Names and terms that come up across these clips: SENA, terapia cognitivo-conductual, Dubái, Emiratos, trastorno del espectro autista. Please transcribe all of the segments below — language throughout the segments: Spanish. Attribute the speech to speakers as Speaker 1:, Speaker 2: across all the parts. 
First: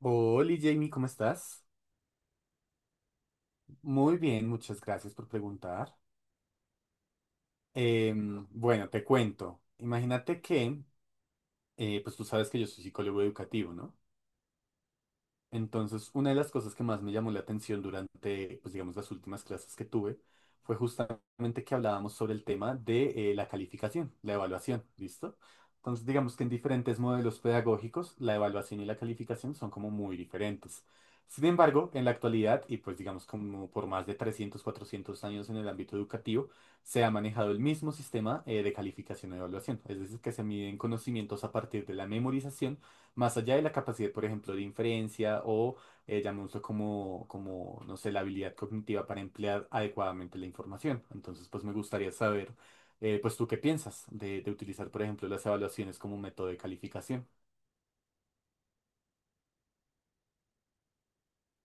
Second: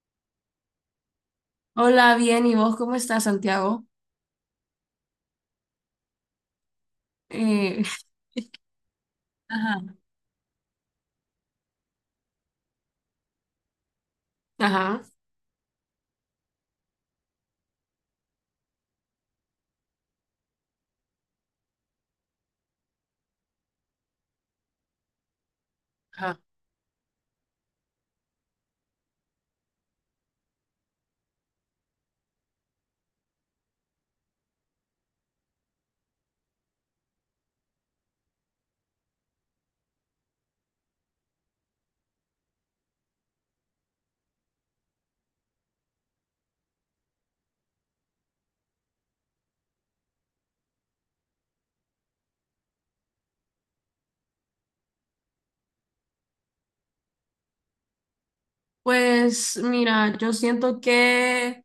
Speaker 1: Hola Jamie, ¿cómo estás?
Speaker 2: Hola, bien, ¿y vos cómo estás, Santiago?
Speaker 1: Muy bien, muchas gracias por preguntar.
Speaker 2: Eh,
Speaker 1: Bueno, te cuento.
Speaker 2: ajá,
Speaker 1: Imagínate que, pues tú sabes que yo soy psicólogo educativo, ¿no?
Speaker 2: ajá,
Speaker 1: Entonces, una de las cosas que más me llamó la atención durante, pues digamos, las últimas clases que tuve fue justamente que hablábamos sobre el tema de la calificación, la evaluación, ¿listo? Entonces, digamos
Speaker 2: ajá.
Speaker 1: que en diferentes modelos pedagógicos, la evaluación y la calificación son como muy diferentes. Sin embargo, en la actualidad, y pues digamos como por más de 300 400 años en el ámbito educativo, se ha manejado el mismo sistema de calificación y evaluación. Es decir, que se miden conocimientos a partir de la memorización más allá de la capacidad, por ejemplo, de inferencia o llamémoslo como, no sé, la habilidad cognitiva para emplear adecuadamente la información. Entonces, pues me gustaría saber, pues tú qué piensas de utilizar, por ejemplo, las evaluaciones como un método de calificación.
Speaker 2: Pues mira, yo siento que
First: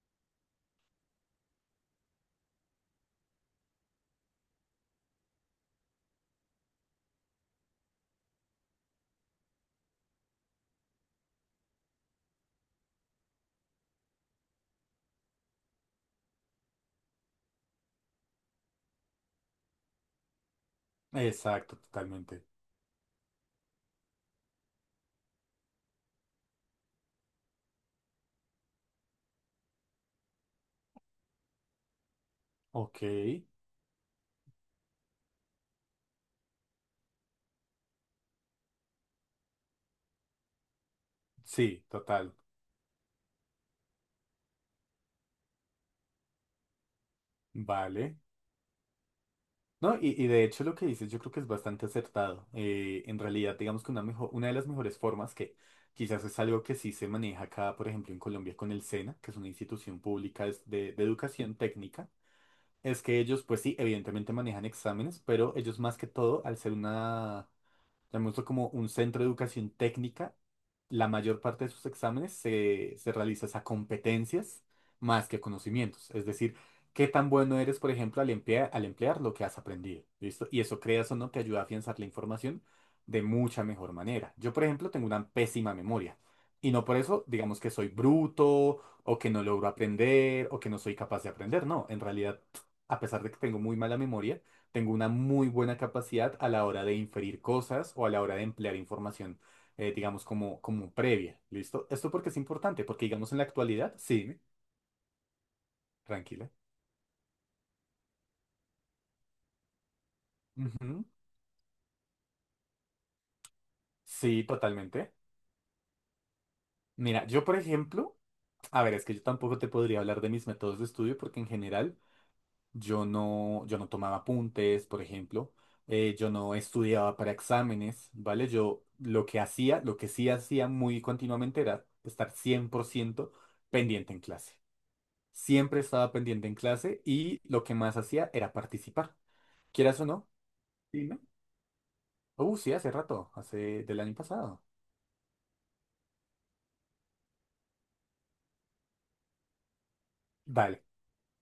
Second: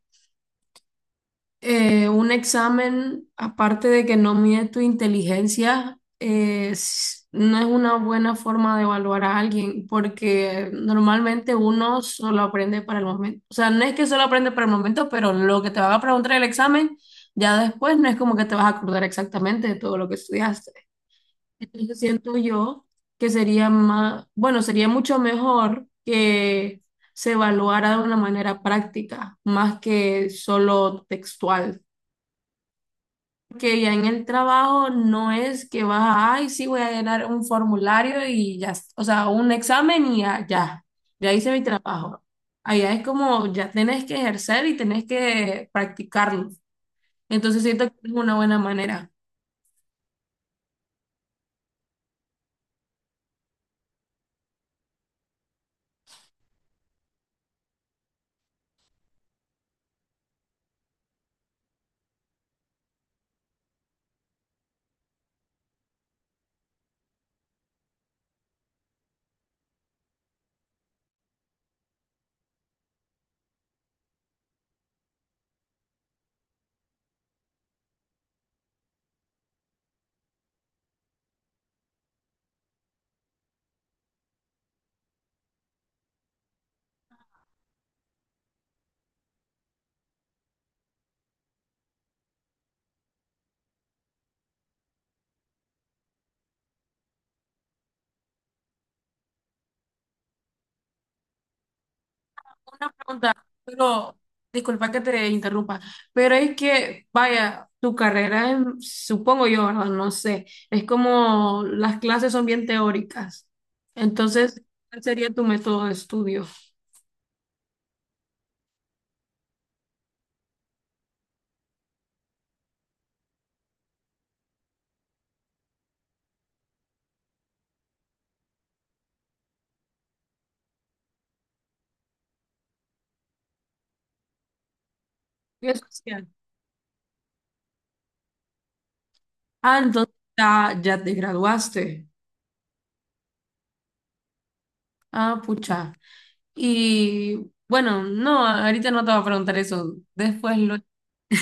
Speaker 2: un examen, aparte de que no mide tu inteligencia, es- no es una buena forma de evaluar a alguien, porque normalmente uno solo aprende para el momento. O sea, no es que solo aprende para el momento, pero lo que te van a preguntar en el examen, ya después no es como que te vas a acordar exactamente de todo lo que estudiaste.
Speaker 1: Exacto,
Speaker 2: Entonces siento
Speaker 1: totalmente.
Speaker 2: yo que sería más, bueno, sería mucho mejor que se evaluara de una manera práctica, más que solo textual.
Speaker 1: Ok,
Speaker 2: Porque ya en el trabajo no es que vas a, ay, sí, voy a llenar un formulario y ya, o sea, un examen y ya, ya, ya hice mi
Speaker 1: sí,
Speaker 2: trabajo.
Speaker 1: total.
Speaker 2: Allá es como, ya tenés que ejercer y tenés que practicarlo. Entonces siento que es
Speaker 1: Vale.
Speaker 2: una buena manera.
Speaker 1: No, y de hecho lo que dices yo creo que es bastante acertado. En realidad, digamos que una de las mejores formas que quizás es algo que sí se maneja acá, por ejemplo, en Colombia con el SENA, que es una institución pública es de educación técnica, es que ellos, pues sí, evidentemente manejan exámenes, pero ellos más que todo, al ser una le muestro como un centro de educación técnica. La mayor parte de sus exámenes se realiza es a competencias más que a conocimientos. Es decir, qué tan bueno eres, por ejemplo, al emplear lo que has aprendido. ¿Listo? Y eso, creas o no, te ayuda a afianzar la información de mucha mejor manera. Yo, por ejemplo, tengo una pésima memoria. Y no por eso, digamos que soy bruto, o que no logro aprender, o que no soy capaz de aprender. No, en realidad, a pesar de que tengo muy mala memoria, tengo una muy buena capacidad a la hora de inferir cosas o a la hora de emplear información, digamos, como previa. ¿Listo? Esto porque es importante,
Speaker 2: Una
Speaker 1: porque digamos en la
Speaker 2: pregunta,
Speaker 1: actualidad,
Speaker 2: pero
Speaker 1: sí,
Speaker 2: disculpa que te interrumpa, pero
Speaker 1: tranquila.
Speaker 2: es que, vaya, tu carrera, en- supongo yo, ¿verdad? No sé, es
Speaker 1: Ujú.
Speaker 2: como las clases son bien teóricas.
Speaker 1: Sí,
Speaker 2: Entonces, ¿cuál
Speaker 1: totalmente.
Speaker 2: sería tu método de estudio?
Speaker 1: Mira, yo por ejemplo, a ver, es que yo tampoco te podría hablar de mis métodos de estudio porque en general yo no tomaba apuntes, por ejemplo, yo no estudiaba para exámenes, ¿vale? Yo lo que hacía, lo que sí hacía muy continuamente era estar 100% pendiente en clase.
Speaker 2: Y es
Speaker 1: Siempre estaba
Speaker 2: social.
Speaker 1: pendiente en clase y lo que más hacía era participar.
Speaker 2: Ah,
Speaker 1: Quieras o
Speaker 2: entonces
Speaker 1: no,
Speaker 2: ya, ya te
Speaker 1: dime.
Speaker 2: graduaste.
Speaker 1: Sí, hace rato, hace del año pasado.
Speaker 2: Ah, pucha. Y bueno, no, ahorita no te voy a preguntar eso, después lo...
Speaker 1: Dale.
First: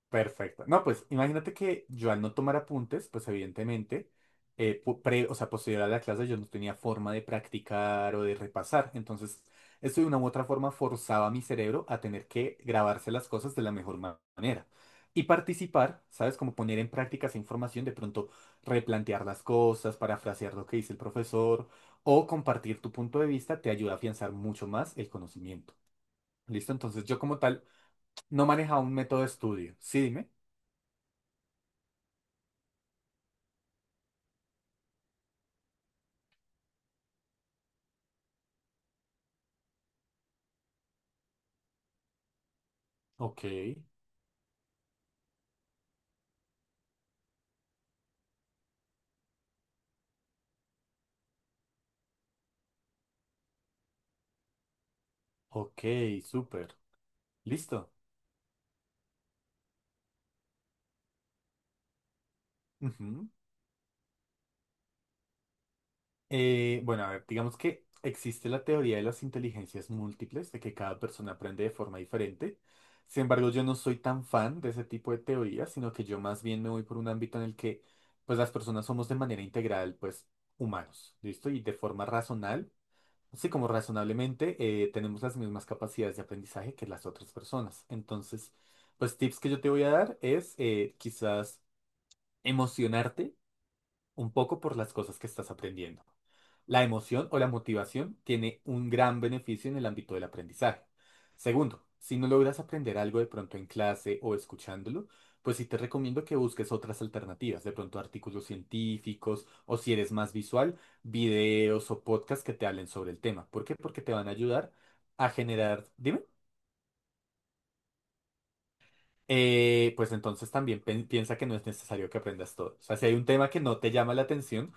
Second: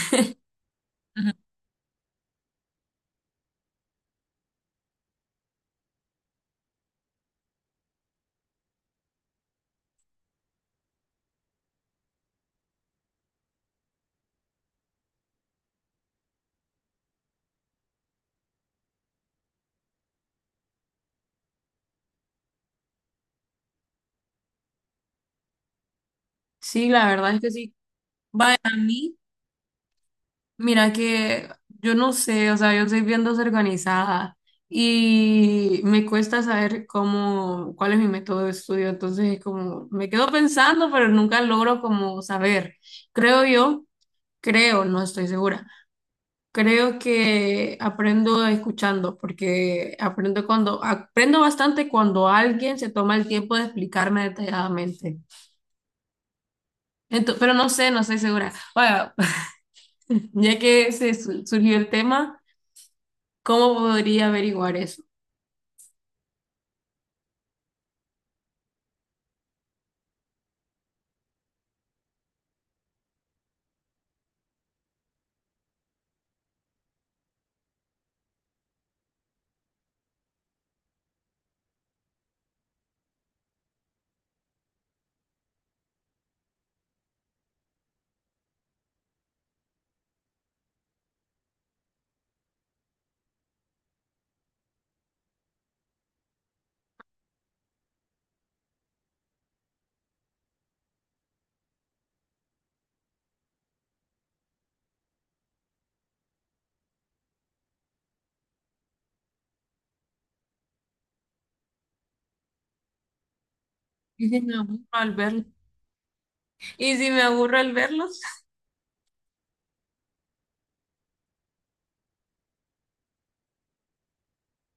Speaker 1: Perfecto. No, pues
Speaker 2: Ujú.
Speaker 1: imagínate que yo al no tomar apuntes, pues evidentemente, o sea, posterior a la clase yo no tenía forma de practicar o de repasar. Entonces, esto de una u otra forma forzaba a mi cerebro a tener que grabarse las cosas de la mejor manera. Y participar, ¿sabes? Como poner en práctica esa información, de pronto replantear las cosas, parafrasear lo que dice el profesor o compartir tu punto de vista te ayuda a afianzar mucho más el conocimiento. ¿Listo?
Speaker 2: Sí,
Speaker 1: Entonces,
Speaker 2: la
Speaker 1: yo
Speaker 2: verdad
Speaker 1: como
Speaker 2: es que
Speaker 1: tal
Speaker 2: sí.
Speaker 1: no
Speaker 2: Vaya, a
Speaker 1: manejaba un
Speaker 2: mí.
Speaker 1: método de estudio. Sí, dime.
Speaker 2: Mira que yo no sé, o sea, yo soy bien desorganizada y me cuesta saber cómo, cuál es mi método de estudio, entonces es como me quedo pensando, pero nunca logro como saber. Creo
Speaker 1: Ok,
Speaker 2: yo, creo, no estoy segura. Creo que aprendo escuchando, porque aprendo cuando aprendo bastante cuando alguien se toma el tiempo de explicarme detalladamente.
Speaker 1: ok, súper.
Speaker 2: Pero no sé,
Speaker 1: Listo.
Speaker 2: no estoy segura. Bueno, ya que se surgió el tema.
Speaker 1: Ujú.
Speaker 2: ¿Cómo podría averiguar eso?
Speaker 1: Bueno, a ver, digamos que existe la teoría de las inteligencias múltiples, de que cada persona aprende de forma diferente. Sin embargo, yo no soy tan fan de ese tipo de teorías, sino que yo más bien me voy por un ámbito en el que, pues, las personas somos de manera integral, pues, humanos, ¿listo? Y de forma razonal, así como razonablemente, tenemos las mismas capacidades de aprendizaje que las otras personas. Entonces, pues, tips que yo te voy a dar es, quizás emocionarte un poco por las cosas que estás aprendiendo. La emoción o la motivación tiene un gran beneficio en el ámbito del aprendizaje. Segundo, si no logras aprender algo de pronto en clase o escuchándolo, pues sí te recomiendo que busques otras alternativas, de pronto artículos científicos o si eres más visual, videos o podcasts que te hablen sobre el tema. ¿Por qué? Porque te van
Speaker 2: ¿Y
Speaker 1: a
Speaker 2: si me
Speaker 1: ayudar
Speaker 2: aburro al
Speaker 1: a
Speaker 2: verlos?
Speaker 1: generar, dime,
Speaker 2: ¿Y si me aburro al verlos?
Speaker 1: Pues entonces también piensa que no es necesario que aprendas todo. O sea, si hay un tema que no te llama la atención,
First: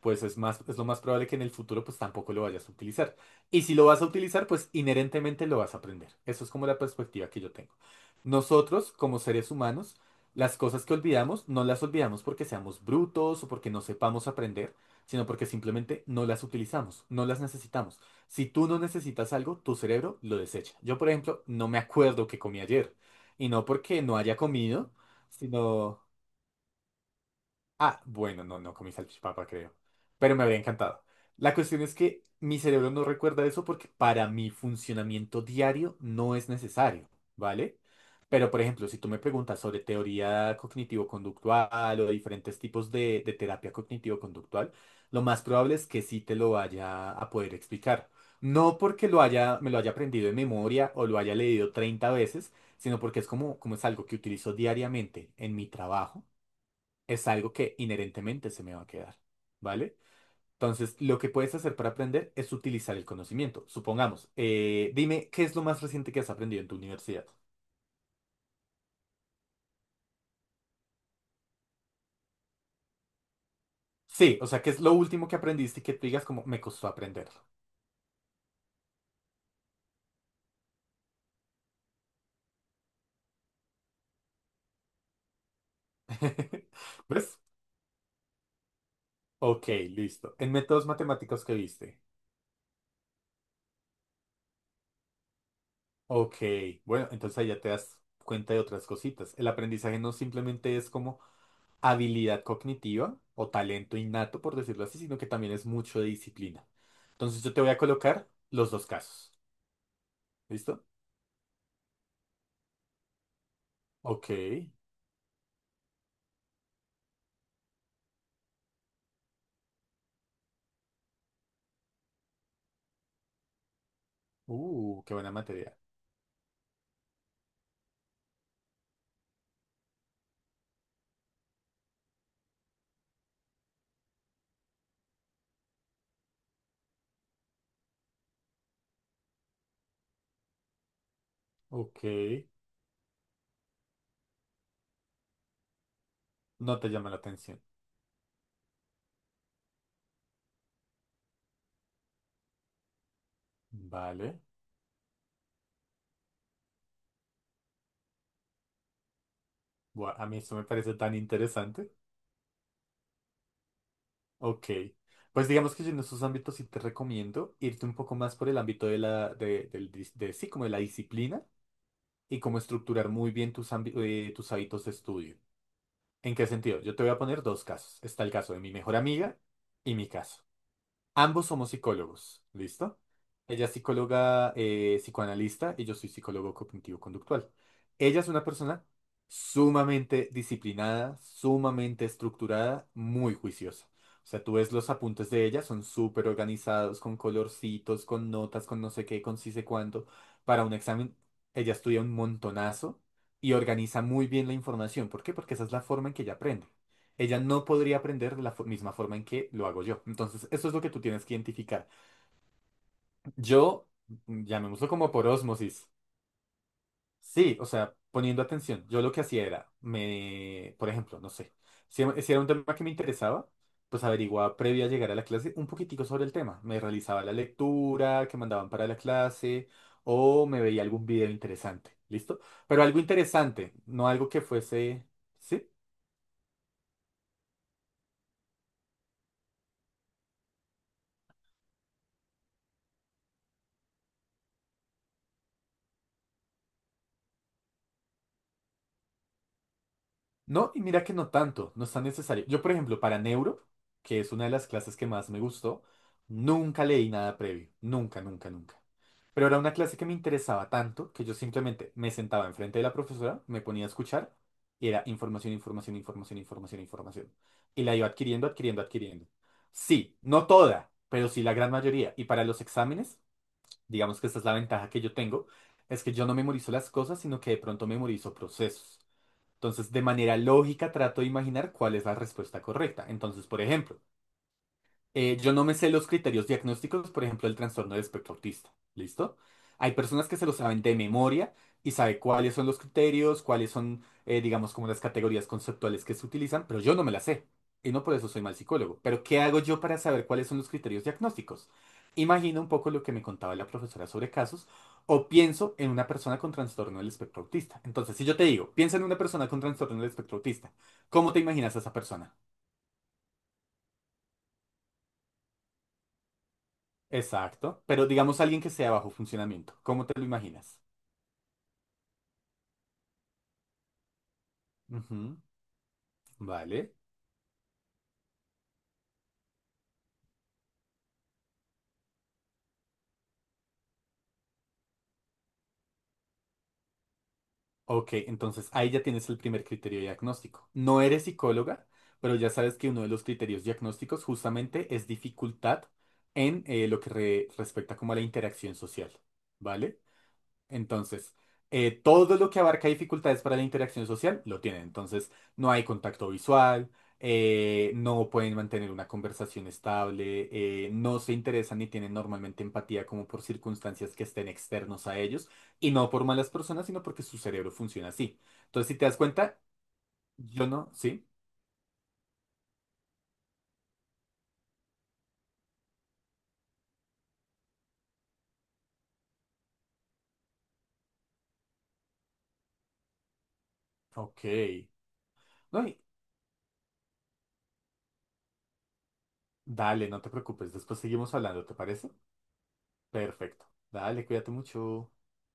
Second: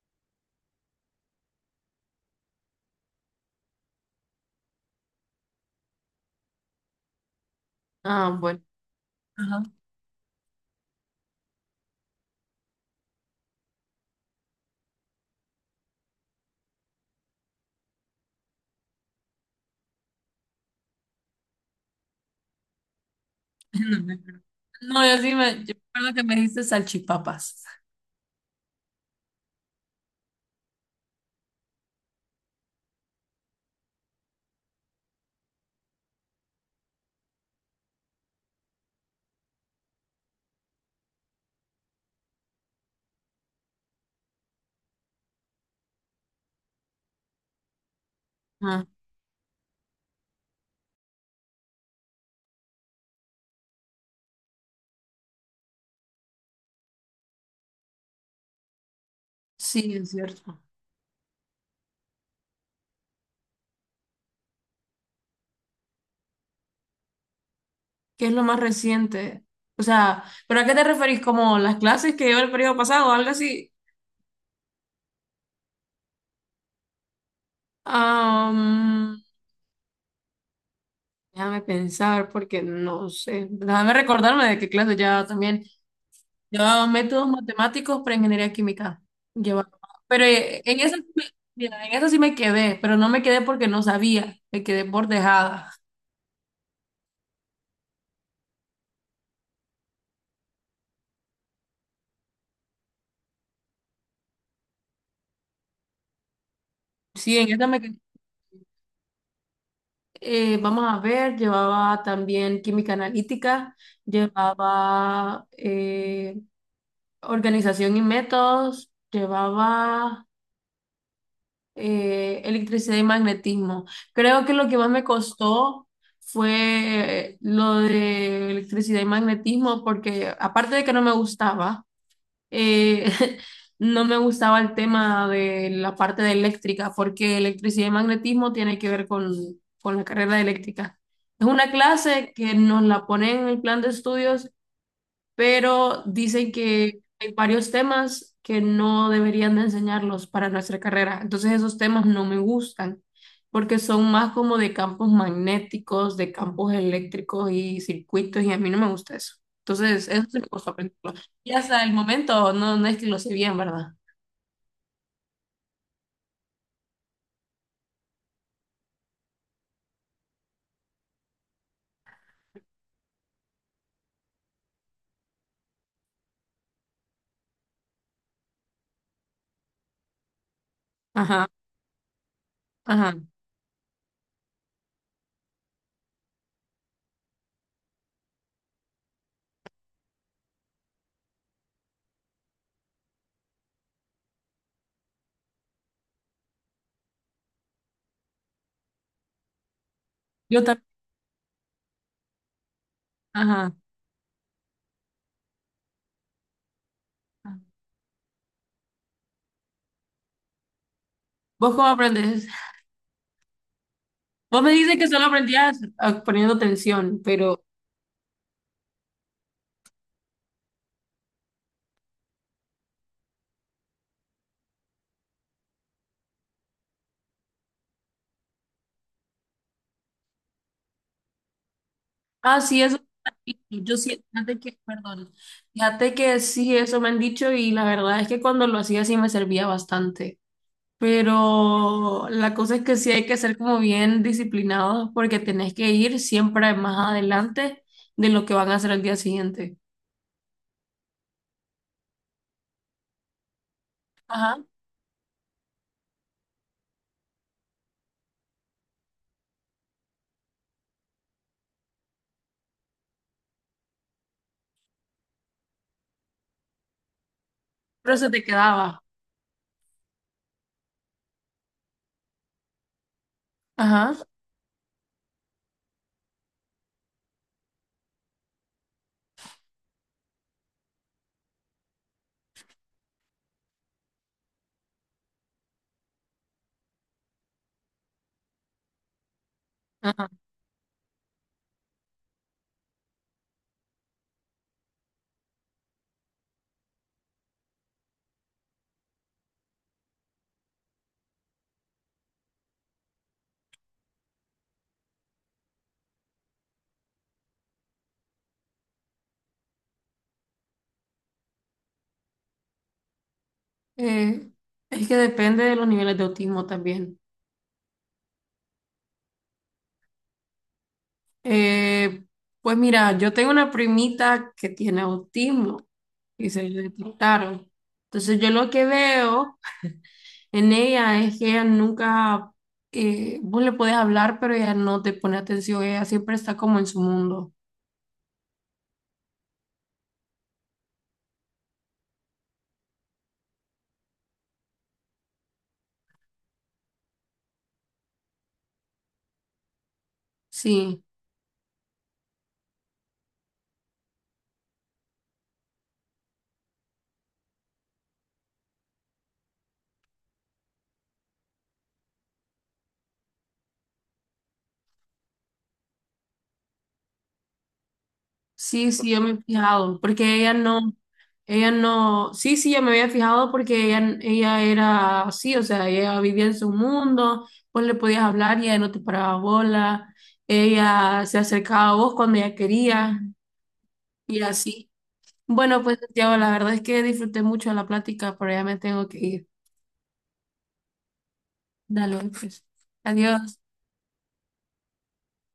Speaker 1: pues es más, es lo más probable que en el futuro pues tampoco lo vayas a utilizar. Y si lo vas a utilizar, pues inherentemente lo vas a aprender. Eso es como la perspectiva que yo tengo.
Speaker 2: Ah, bueno.
Speaker 1: Nosotros, como seres
Speaker 2: Ajá.
Speaker 1: humanos, las cosas que olvidamos, no las olvidamos porque seamos brutos o porque no sepamos aprender, sino porque simplemente no las utilizamos, no las necesitamos. Si tú no necesitas algo, tu cerebro lo desecha. Yo, por ejemplo, no me acuerdo qué comí ayer. Y no porque
Speaker 2: No, me
Speaker 1: no haya
Speaker 2: acuerdo.
Speaker 1: comido,
Speaker 2: No, yo sí me, yo
Speaker 1: sino...
Speaker 2: recuerdo que me dijiste salchipapas.
Speaker 1: Ah, bueno, no, no comí salchipapa, creo. Pero me habría encantado. La cuestión es que mi cerebro no recuerda eso porque para mi funcionamiento diario no es necesario, ¿vale? Pero, por ejemplo, si tú me preguntas sobre teoría cognitivo-conductual o diferentes tipos de terapia cognitivo-conductual, lo más probable es que sí te lo vaya a poder explicar. No
Speaker 2: Ah,
Speaker 1: porque lo haya, me lo haya aprendido de memoria o lo haya leído 30 veces, sino porque es como es algo que utilizo diariamente en mi trabajo es algo que inherentemente se me va a quedar,
Speaker 2: sí,
Speaker 1: ¿vale?
Speaker 2: es cierto.
Speaker 1: Entonces, lo que puedes hacer para aprender es utilizar el conocimiento. Supongamos, dime, ¿qué es lo más reciente que has aprendido en tu universidad?
Speaker 2: ¿Qué es lo más reciente? O sea, ¿pero a qué te referís? ¿Como las clases que lleva el periodo pasado o algo así?
Speaker 1: Sí, o sea, ¿qué es lo último que aprendiste y que tú digas como me costó aprenderlo?
Speaker 2: Am, déjame pensar porque no sé. Déjame recordarme de qué clase ya también. Llevaba métodos
Speaker 1: ¿Ves?
Speaker 2: matemáticos para ingeniería química.
Speaker 1: Ok,
Speaker 2: Llevaba. Pero
Speaker 1: listo. En
Speaker 2: en
Speaker 1: métodos
Speaker 2: eso,
Speaker 1: matemáticos que
Speaker 2: mira, en
Speaker 1: viste.
Speaker 2: eso sí me quedé, pero no me quedé porque no sabía, me quedé por dejada.
Speaker 1: Ok, bueno, entonces ahí ya te das cuenta de otras cositas. El aprendizaje no simplemente es como habilidad cognitiva o talento innato, por decirlo así, sino que también es mucho de disciplina.
Speaker 2: Sí,
Speaker 1: Entonces
Speaker 2: en
Speaker 1: yo te
Speaker 2: esa
Speaker 1: voy a
Speaker 2: me quedé.
Speaker 1: colocar los dos casos.
Speaker 2: Vamos
Speaker 1: ¿Listo?
Speaker 2: a ver, llevaba también química analítica,
Speaker 1: Ok.
Speaker 2: llevaba organización y métodos, llevaba electricidad y magnetismo. Creo que lo que más me
Speaker 1: Qué buena materia.
Speaker 2: costó fue lo de electricidad y magnetismo, porque aparte de que no me gustaba, eh, no me gustaba el tema de la parte de eléctrica, porque electricidad y magnetismo tiene que ver con la carrera de eléctrica. Es una
Speaker 1: Ok.
Speaker 2: clase que nos la ponen en el plan de estudios, pero dicen
Speaker 1: No te
Speaker 2: que
Speaker 1: llama la
Speaker 2: hay
Speaker 1: atención.
Speaker 2: varios temas que no deberían de enseñarlos para nuestra carrera. Entonces esos temas no me gustan porque son más
Speaker 1: Vale.
Speaker 2: como de campos magnéticos, de campos eléctricos y circuitos y a mí no me gusta eso. Entonces
Speaker 1: Buah, a
Speaker 2: eso
Speaker 1: mí
Speaker 2: se me
Speaker 1: esto me
Speaker 2: costó
Speaker 1: parece
Speaker 2: aprenderlo.
Speaker 1: tan
Speaker 2: Y hasta
Speaker 1: interesante.
Speaker 2: el momento no, no es que lo sé bien, ¿verdad?
Speaker 1: Ok. Pues digamos que yo en esos ámbitos sí te recomiendo irte un poco más por el ámbito de la, de, del dis- de- sí, como de la disciplina y cómo estructurar muy bien tus hábitos de estudio. ¿En qué sentido? Yo te voy a poner dos casos. Está el caso de mi mejor amiga y mi caso.
Speaker 2: Ajá,
Speaker 1: Ambos somos psicólogos, ¿listo?
Speaker 2: ajá.
Speaker 1: Ella es psicóloga psicoanalista y yo soy psicólogo cognitivo-conductual. Ella es una persona sumamente disciplinada, sumamente estructurada, muy juiciosa. O sea, tú ves los apuntes de ella, son súper organizados, con colorcitos, con notas, con no sé qué, con sí sé cuánto.
Speaker 2: Yo
Speaker 1: Para un
Speaker 2: también,
Speaker 1: examen, ella estudia un montonazo y
Speaker 2: ajá.
Speaker 1: organiza muy bien la información. ¿Por qué? Porque esa es la forma en que ella aprende. Ella no podría aprender de la misma forma en que lo hago yo. Entonces, eso es lo que tú tienes que
Speaker 2: ¿Vos
Speaker 1: identificar.
Speaker 2: cómo aprendes?
Speaker 1: Yo,
Speaker 2: Vos me
Speaker 1: llamémoslo
Speaker 2: dices que
Speaker 1: como
Speaker 2: solo
Speaker 1: por
Speaker 2: aprendías
Speaker 1: ósmosis.
Speaker 2: ah, poniendo tensión,
Speaker 1: Sí,
Speaker 2: pero...
Speaker 1: o sea, poniendo atención, yo lo que hacía era, me, por ejemplo, no sé, si era un tema que me interesaba, pues averiguaba previo a llegar a la clase un poquitico sobre el tema. Me realizaba la lectura que mandaban para la clase o me veía algún video interesante. ¿Listo?
Speaker 2: Ah, sí,
Speaker 1: Pero
Speaker 2: eso
Speaker 1: algo
Speaker 2: me han dicho.
Speaker 1: interesante,
Speaker 2: Yo
Speaker 1: no
Speaker 2: sí,
Speaker 1: algo que
Speaker 2: fíjate que,
Speaker 1: fuese...
Speaker 2: perdón,
Speaker 1: ¿sí?
Speaker 2: fíjate que sí, eso me han dicho y la verdad es que cuando lo hacía sí me servía bastante. Pero la cosa es que sí hay que ser como bien disciplinados porque tenés que ir siempre más adelante de lo que van a hacer el día siguiente.
Speaker 1: No, y mira que no tanto, no es tan necesario. Yo, por ejemplo, para Neuro, que es una de
Speaker 2: Ajá,
Speaker 1: las clases que más me gustó, nunca leí nada previo, nunca, nunca, nunca. Pero era una clase que me interesaba tanto que yo simplemente me sentaba enfrente de la profesora, me ponía a escuchar y era información, información, información, información, información. Y la iba
Speaker 2: pero se te
Speaker 1: adquiriendo, adquiriendo,
Speaker 2: quedaba.
Speaker 1: adquiriendo. Sí, no toda, pero sí la gran mayoría. Y para los exámenes, digamos
Speaker 2: Ajá,
Speaker 1: que esta es la ventaja que yo tengo, es que yo no memorizo las cosas, sino que de pronto memorizo procesos. Entonces, de manera lógica, trato de imaginar cuál es la respuesta correcta. Entonces, por ejemplo, yo no me sé los criterios diagnósticos, por ejemplo, del trastorno del espectro autista. ¿Listo? Hay personas
Speaker 2: ajá.
Speaker 1: que se lo saben de memoria y sabe cuáles son los criterios, digamos, como las categorías conceptuales que se utilizan, pero yo no me las sé. Y no por eso soy mal psicólogo. Pero ¿qué hago yo para saber cuáles son los criterios diagnósticos? Imagino un poco lo que me contaba la profesora sobre casos o pienso en una persona con trastorno del espectro autista. Entonces, si yo te digo, piensa en una persona con trastorno del espectro autista, ¿cómo te imaginas a esa persona?
Speaker 2: Eh, es que depende de los niveles de autismo también.
Speaker 1: Exacto. Pero digamos alguien que sea de bajo funcionamiento. ¿Cómo te lo imaginas?
Speaker 2: Eh, pues mira, yo tengo una primita que tiene
Speaker 1: Ujú,
Speaker 2: autismo, y se le
Speaker 1: vale.
Speaker 2: detectaron. Entonces yo lo que veo en ella es que ella nunca, vos le podés hablar, pero ella no te pone atención, ella siempre está como en su mundo.
Speaker 1: Ok, entonces ahí ya tienes el primer criterio diagnóstico. No eres psicóloga, pero ya sabes que uno de los criterios diagnósticos justamente es dificultad en lo que respecta como a la interacción social. ¿Vale?
Speaker 2: Sí,
Speaker 1: Entonces, todo lo que abarca dificultades para la interacción social lo tienen. Entonces, no hay contacto visual, no pueden mantener una conversación estable, no se interesan ni tienen normalmente empatía como por circunstancias que estén externos a ellos, y no por malas personas, sino porque su cerebro funciona así. Entonces,
Speaker 2: sí,
Speaker 1: si te
Speaker 2: sí,
Speaker 1: das
Speaker 2: yo me he
Speaker 1: cuenta,
Speaker 2: fijado, porque
Speaker 1: yo no, sí,
Speaker 2: ella no, sí, sí, yo me había fijado porque ella era así, o sea, ella vivía en su mundo, vos le podías hablar y ella no te paraba bola, ella se acercaba a vos cuando ella quería y
Speaker 1: ok.
Speaker 2: así.
Speaker 1: No,
Speaker 2: Bueno, pues Santiago, la verdad es que disfruté mucho la plática, pero ya me tengo que ir.
Speaker 1: dale, no te preocupes, después seguimos hablando, ¿te parece?
Speaker 2: Dale, pues. Adiós.
Speaker 1: Perfecto. Dale, cuídate mucho.